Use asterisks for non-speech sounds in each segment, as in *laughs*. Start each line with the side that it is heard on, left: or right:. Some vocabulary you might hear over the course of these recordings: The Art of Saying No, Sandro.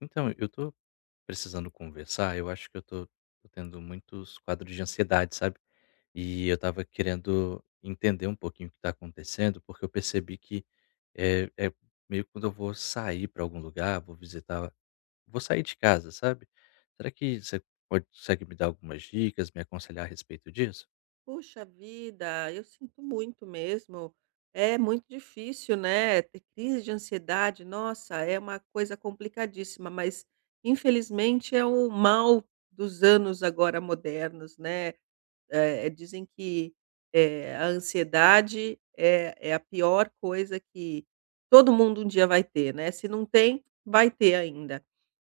left: Então, eu tô precisando conversar, eu acho que eu tô tendo muitos quadros de ansiedade, sabe? E eu tava querendo entender um pouquinho o que tá acontecendo, porque eu percebi que é meio que quando eu vou sair pra algum lugar, vou visitar, vou sair de casa, sabe? Será que você consegue me dar algumas dicas, me aconselhar a respeito disso?
right: Puxa vida, eu sinto muito mesmo. É muito difícil, né? Ter crise de ansiedade, nossa, é uma coisa complicadíssima, mas infelizmente é o mal dos anos agora modernos, né? Dizem que a ansiedade é a pior coisa que todo mundo um dia vai ter, né? Se não tem, vai ter ainda.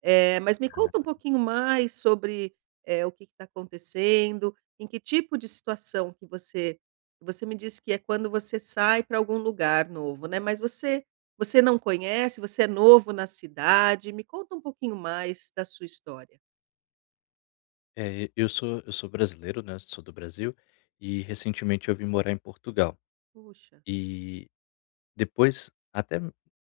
right: Mas me conta um pouquinho mais sobre, o que está acontecendo, em que tipo de situação que você me disse que é quando você sai para algum lugar novo, né, mas você não conhece, você é novo na cidade, me conta um pouquinho mais da sua história.
left: É, eu sou brasileiro, né? Sou do Brasil e recentemente eu vim morar em Portugal.
right: Puxa.
left: E Depois, até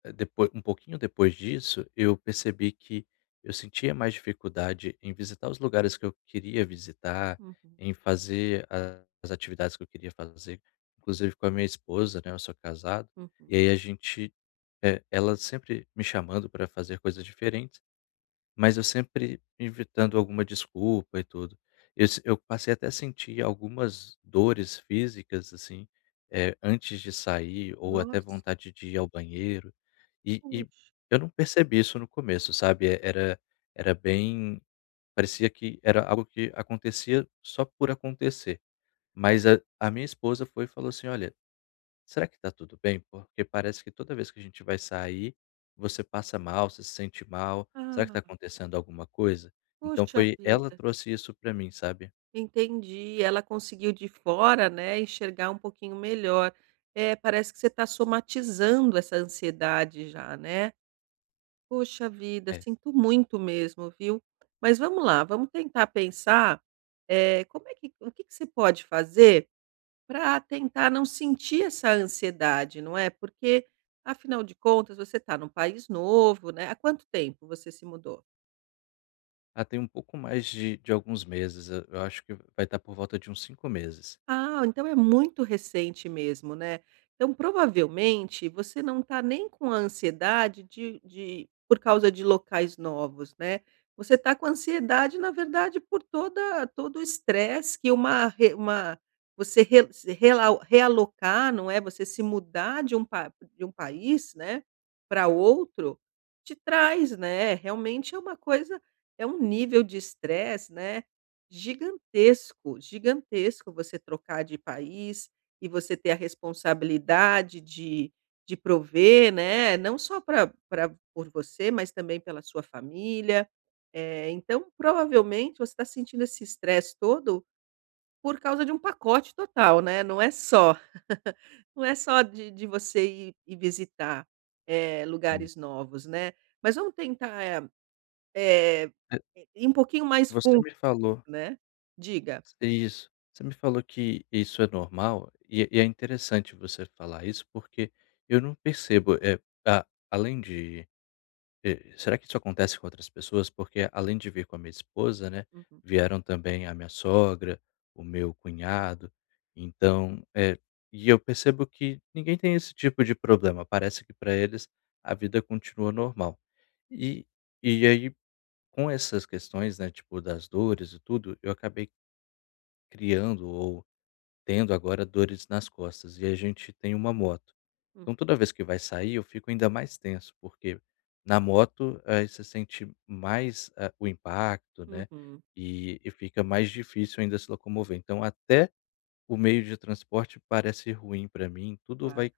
left: depois um pouquinho depois disso, eu percebi que eu sentia mais dificuldade em visitar os lugares que eu queria visitar,
right: Uhum,
left: em fazer as atividades que eu queria fazer, inclusive com a minha esposa, né, eu sou casado,
right: uhum.
left: e aí ela sempre me chamando para fazer coisas diferentes, mas eu sempre inventando alguma desculpa e tudo. Eu se eu passei até a sentir algumas dores físicas, assim, antes de sair ou até
right: Nossa,
left: vontade de ir ao banheiro, e
right: puxa.
left: eu não percebi isso no começo, sabe, e era bem, parecia que era algo que acontecia só por acontecer, mas a minha esposa foi e falou assim: "Olha, será que tá tudo bem? Porque parece que toda vez que a gente vai sair, você passa mal, você se sente mal. Será que tá
right: Ah,
left: acontecendo alguma coisa?" Então
right: poxa
left: foi ela
right: vida.
left: trouxe isso pra mim, sabe.
right: Entendi, ela conseguiu de fora, né, enxergar um pouquinho melhor. É, parece que você está somatizando essa ansiedade já, né. Poxa vida,
left: É.
right: sinto muito mesmo, viu. Mas vamos lá, vamos tentar pensar, como é que o que que você pode fazer para tentar não sentir essa ansiedade, não é. Porque, afinal de contas, você está num país novo, né. Há quanto tempo você se mudou?
left: Ah, tem um pouco mais de alguns meses, eu acho que vai estar por volta de uns 5 meses.
right: Ah, então é muito recente mesmo, né. Então provavelmente você não está nem com a ansiedade de por causa de locais novos, né. Você está com ansiedade, na verdade, por toda todo o estresse que uma você re se relau realocar, não é, você se mudar de um pa de um país, né, para outro, te traz, né. Realmente é uma coisa é um nível de estresse, né, gigantesco, gigantesco você trocar de país e você ter a responsabilidade de prover, né, não só para pra por você, mas também pela sua família. Então provavelmente você está sentindo esse estresse todo por causa de um pacote total, né, não é só *laughs* não é só de você ir visitar,
left: Hum.
right: lugares novos, né. Mas vamos tentar, eh,
left: Eh,
right: ir um pouquinho mais
left: Você
right: fundo,
left: me falou
right: né. Diga.
left: isso. Você me falou que isso é normal e é interessante você falar isso, porque eu não percebo. É. a além de E será que isso acontece com outras pessoas? Porque além de vir com a minha esposa, né,
right: Uhum.
left: vieram também a minha sogra, o meu cunhado, então, e eu percebo que ninguém tem esse tipo de problema, parece que para eles a vida continua normal. E e aí, com essas questões, né, tipo das dores e tudo, eu acabei criando ou tendo agora dores nas costas, e a gente tem uma moto.
right: Hum.
left: Então toda vez que vai sair, eu fico ainda mais tenso, porque na moto, aí você sente mais, ah, o impacto, né,
right: Uhum,
left: e fica mais difícil ainda se locomover. Então até o meio de transporte parece ruim para mim, tudo
right: claro,
left: vai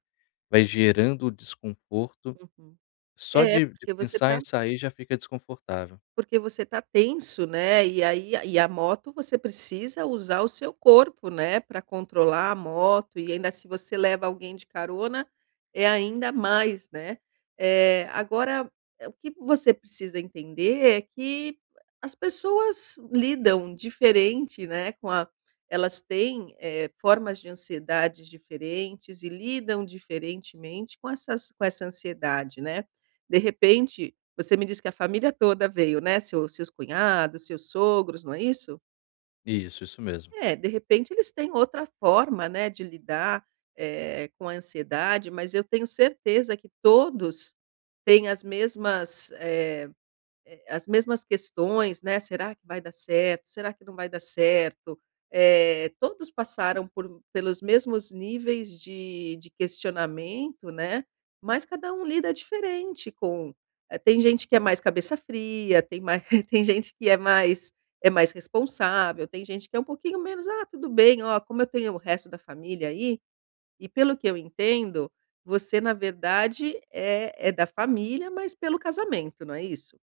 left: vai gerando desconforto,
right: uhum.
left: só
right: É,
left: de
right: porque você
left: pensar
right: está
left: em sair já fica desconfortável.
right: porque você tá tenso, né, e aí e a moto você precisa usar o seu corpo, né, para controlar a moto e ainda se você leva alguém de carona, é ainda mais, né. Agora, o que você precisa entender é que as pessoas lidam diferente, né, com a elas têm, formas de ansiedades diferentes e lidam diferentemente com essas com essa ansiedade, né. De repente você me disse que a família toda veio, né, seus cunhados, seus sogros, não é isso?
left: Isso mesmo.
right: É, de repente eles têm outra forma, né, de lidar, com a ansiedade, mas eu tenho certeza que todos têm as mesmas, as mesmas questões, né, "Será que vai dar certo? Será que não vai dar certo?". Todos passaram por pelos mesmos níveis de questionamento, né, mas cada um lida diferente com tem gente que é mais cabeça fria, tem mais *laughs* tem gente que é mais mais responsável, tem gente que é um pouquinho menos: "Ah, tudo bem, ó, como eu tenho o resto da família aí" e pelo que eu entendo, você na verdade é da família, mas pelo casamento, não é isso?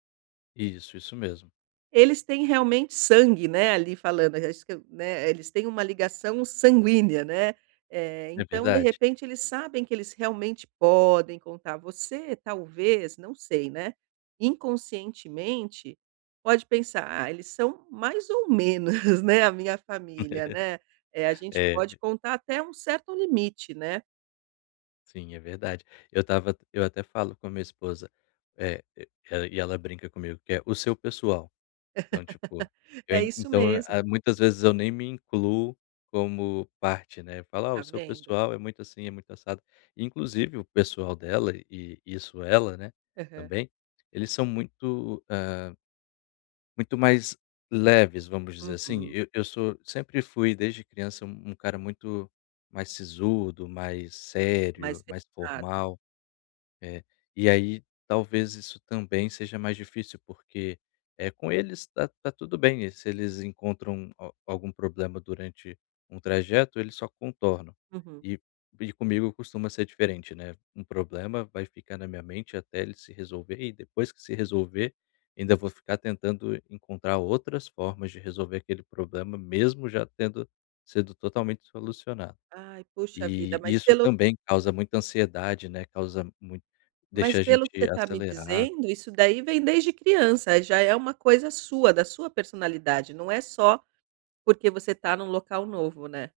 left: Isso mesmo.
right: Eles têm realmente sangue, né, ali falando, acho que, né, eles têm uma ligação sanguínea, né,
left: É
right: então de
left: verdade.
right: repente eles sabem que eles realmente podem contar. Você talvez, não sei, né, inconscientemente pode pensar: "Ah, eles são mais ou menos, *laughs* né, a minha família, né, a gente
left: É,
right: pode contar até um certo limite, né".
left: sim, é verdade. Eu até falo com a minha esposa, eh, e e ela brinca comigo que é o seu pessoal. Então, tipo,
right: *laughs*
left: eu
right: É
left: en
right: isso
left: então, ah,
right: mesmo,
left: muitas vezes eu nem me incluo como parte, né, falar "Ah, o
right: tá
left: seu
right: vendo.
left: pessoal é muito assim, é muito assado". Inclusive o pessoal dela, e isso ela, né,
right: Aham.
left: também, eles são muito mais leves, vamos dizer assim.
right: Uhum.
left: Eu sou sempre fui, desde criança, um cara muito mais sisudo, mais
right: Mais
left: sério, mais
right: pesado.
left: formal. É, e aí talvez isso também seja mais difícil, porque, é, com eles tá tudo bem, e se eles encontram a algum problema durante um trajeto, eles só contornam.
right: Uhum.
left: E e comigo costuma ser diferente, né, um problema vai ficar na minha mente até ele se resolver, e depois que se resolver, ainda vou ficar tentando encontrar outras formas de resolver aquele problema, mesmo já tendo sido totalmente solucionado.
right: Ai, puxa vida,
left: E
right: mas
left: isso
right: pelo
left: também causa muita ansiedade, né, causa muito deixa
right: mas
left: a gente
right: pelo que você está me
left: acelerado.
right: dizendo, isso daí vem desde criança, já é uma coisa sua, da sua personalidade, não é só porque você está num local novo, né.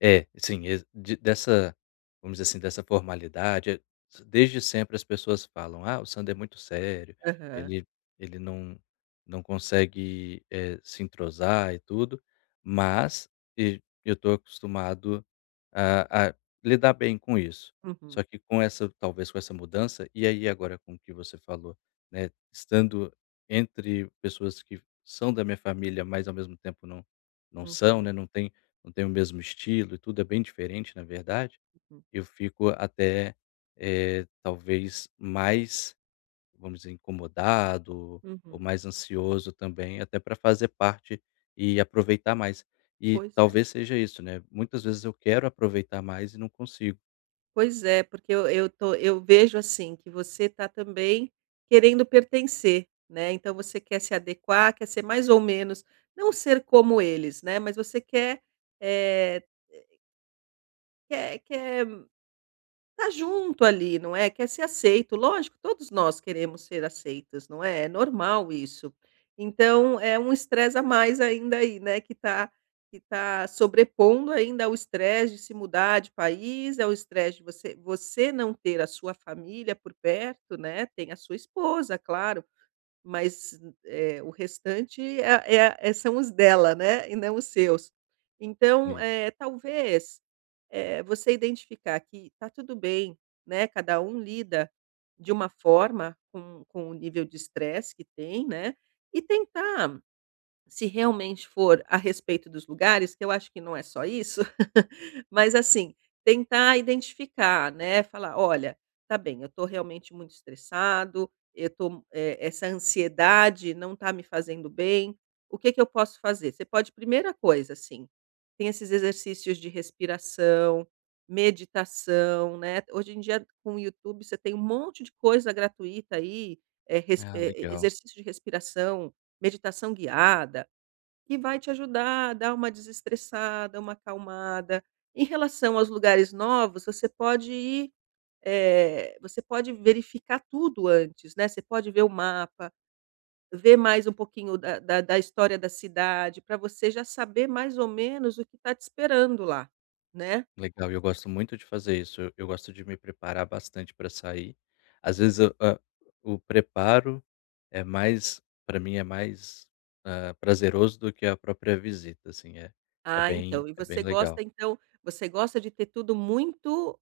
left: É, sim, vamos dizer assim, dessa formalidade, desde sempre as pessoas falam: "Ah, o Sandro é muito sério,
right: Aham.
left: ele ele não consegue, se entrosar e tudo", mas e eu estou acostumado a lidar bem com isso.
right: Uhum,
left: Só que com essa talvez com essa mudança, e aí agora com o que você falou, né, estando entre pessoas que são da minha família, mas ao mesmo tempo não são, né,
right: uhum,
left: não tem o mesmo estilo, e tudo é bem diferente, na verdade,
right: uhum,
left: eu fico até, talvez mais, vamos dizer, incomodado ou
right: uhum.
left: mais ansioso também, até para fazer parte e aproveitar mais. E
right: Pois é,
left: talvez seja isso, né? Muitas vezes eu quero aproveitar mais e não consigo.
right: pois é, porque eu tô eu vejo, assim, que você está também querendo pertencer, né, então você quer se adequar, quer ser mais ou menos não ser como eles, né, mas você quer, eh, quer tá junto ali, não é? Quer ser aceito. Lógico, todos nós queremos ser aceitos, não é? É normal isso. Então, é um estresse a mais ainda aí, né? Que tá sobrepondo ainda ao estresse de se mudar de país, ao estresse de você não ter a sua família por perto, né? Tem a sua esposa, claro, mas, o restante é são os dela, né, e não os seus. Então,
left: E-
right: talvez, você identificar que tá tudo bem, né, cada um lida de uma forma com o nível de estresse que tem, né, e tentar se realmente for a respeito dos lugares, que eu acho que não é só isso, *laughs* mas assim, tentar identificar, né, falar: "Olha, tá bem, eu estou realmente muito estressado, eu tô, essa ansiedade não está me fazendo bem, o que que eu posso fazer?". Você pode primeira coisa, assim, tem esses exercícios de respiração, meditação, né, hoje em dia com o YouTube você tem um monte de coisa gratuita aí,
left: Ah, legal.
right: exercício de respiração, meditação guiada que vai te ajudar a dar uma desestressada, uma acalmada. Em relação aos lugares novos, você pode ir, você pode verificar tudo antes, né? Você pode ver o mapa, ver mais um pouquinho da história da cidade, para você já saber mais ou menos o que está te esperando lá, né?
left: Legal, e eu gosto muito de fazer isso. Eu gosto de me preparar bastante para sair. Às vezes o preparo é mais, para mim é mais, prazeroso do que a própria visita, assim, é é
right: Ah,
left: bem
right: então. E
left: é bem
right: você
left: legal.
right: gosta, então, você gosta de ter tudo muito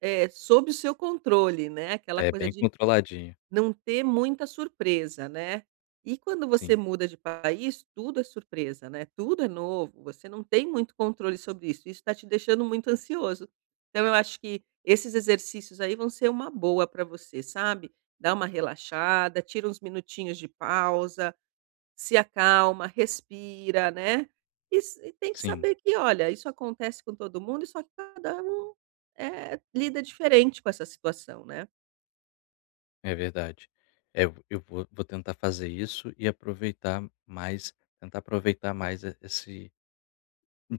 right: sob o seu controle, né? Aquela
left: É
right: coisa
left: bem
right: de
left: controladinho.
right: não ter muita surpresa, né. E quando você
left: Sim,
right: muda de país, tudo é surpresa, né, tudo é novo, você não tem muito controle sobre isso, isso está te deixando muito ansioso. Então eu acho que esses exercícios aí vão ser uma boa para você, sabe. Dá uma relaxada, tira uns minutinhos de pausa, se acalma, respira, né. E tem que
left: sim,
right: saber que, olha, isso acontece com todo mundo, só que cada um, lida diferente com essa situação, né.
left: é verdade. É, eu vou tentar fazer isso e aproveitar mais tentar aproveitar mais, e esse...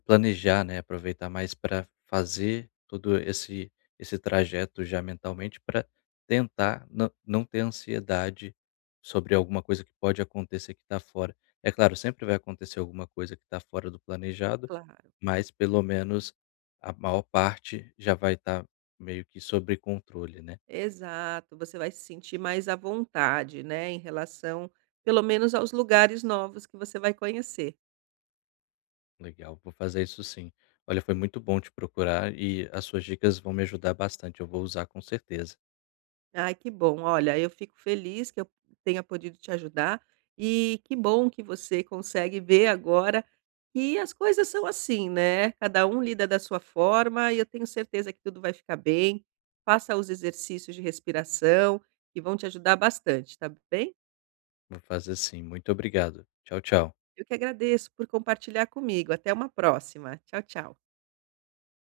left: Planejar, né, aproveitar mais para fazer todo esse trajeto já mentalmente, para tentar não ter ansiedade sobre alguma coisa que pode acontecer, que está fora. É claro, sempre vai acontecer alguma coisa que está fora do planejado,
right: Claro.
left: mas pelo menos a maior parte já vai estar meio que sobre controle, né.
right: Exato, você vai se sentir mais à vontade, né, em relação, pelo menos aos lugares novos que você vai conhecer.
left: Legal, vou fazer isso sim. Olha, foi muito bom te procurar, e as suas dicas vão me ajudar bastante, eu vou usar com certeza.
right: Ai, que bom. Olha, eu fico feliz que eu tenha podido te ajudar e que bom que você consegue ver agora que as coisas são assim, né? Cada um lida da sua forma e eu tenho certeza que tudo vai ficar bem. Faça os exercícios de respiração que vão te ajudar bastante, tá bem?
left: Vou fazer sim. Muito obrigado. Tchau, tchau.
right: Eu que agradeço por compartilhar comigo. Até uma próxima. Tchau, tchau.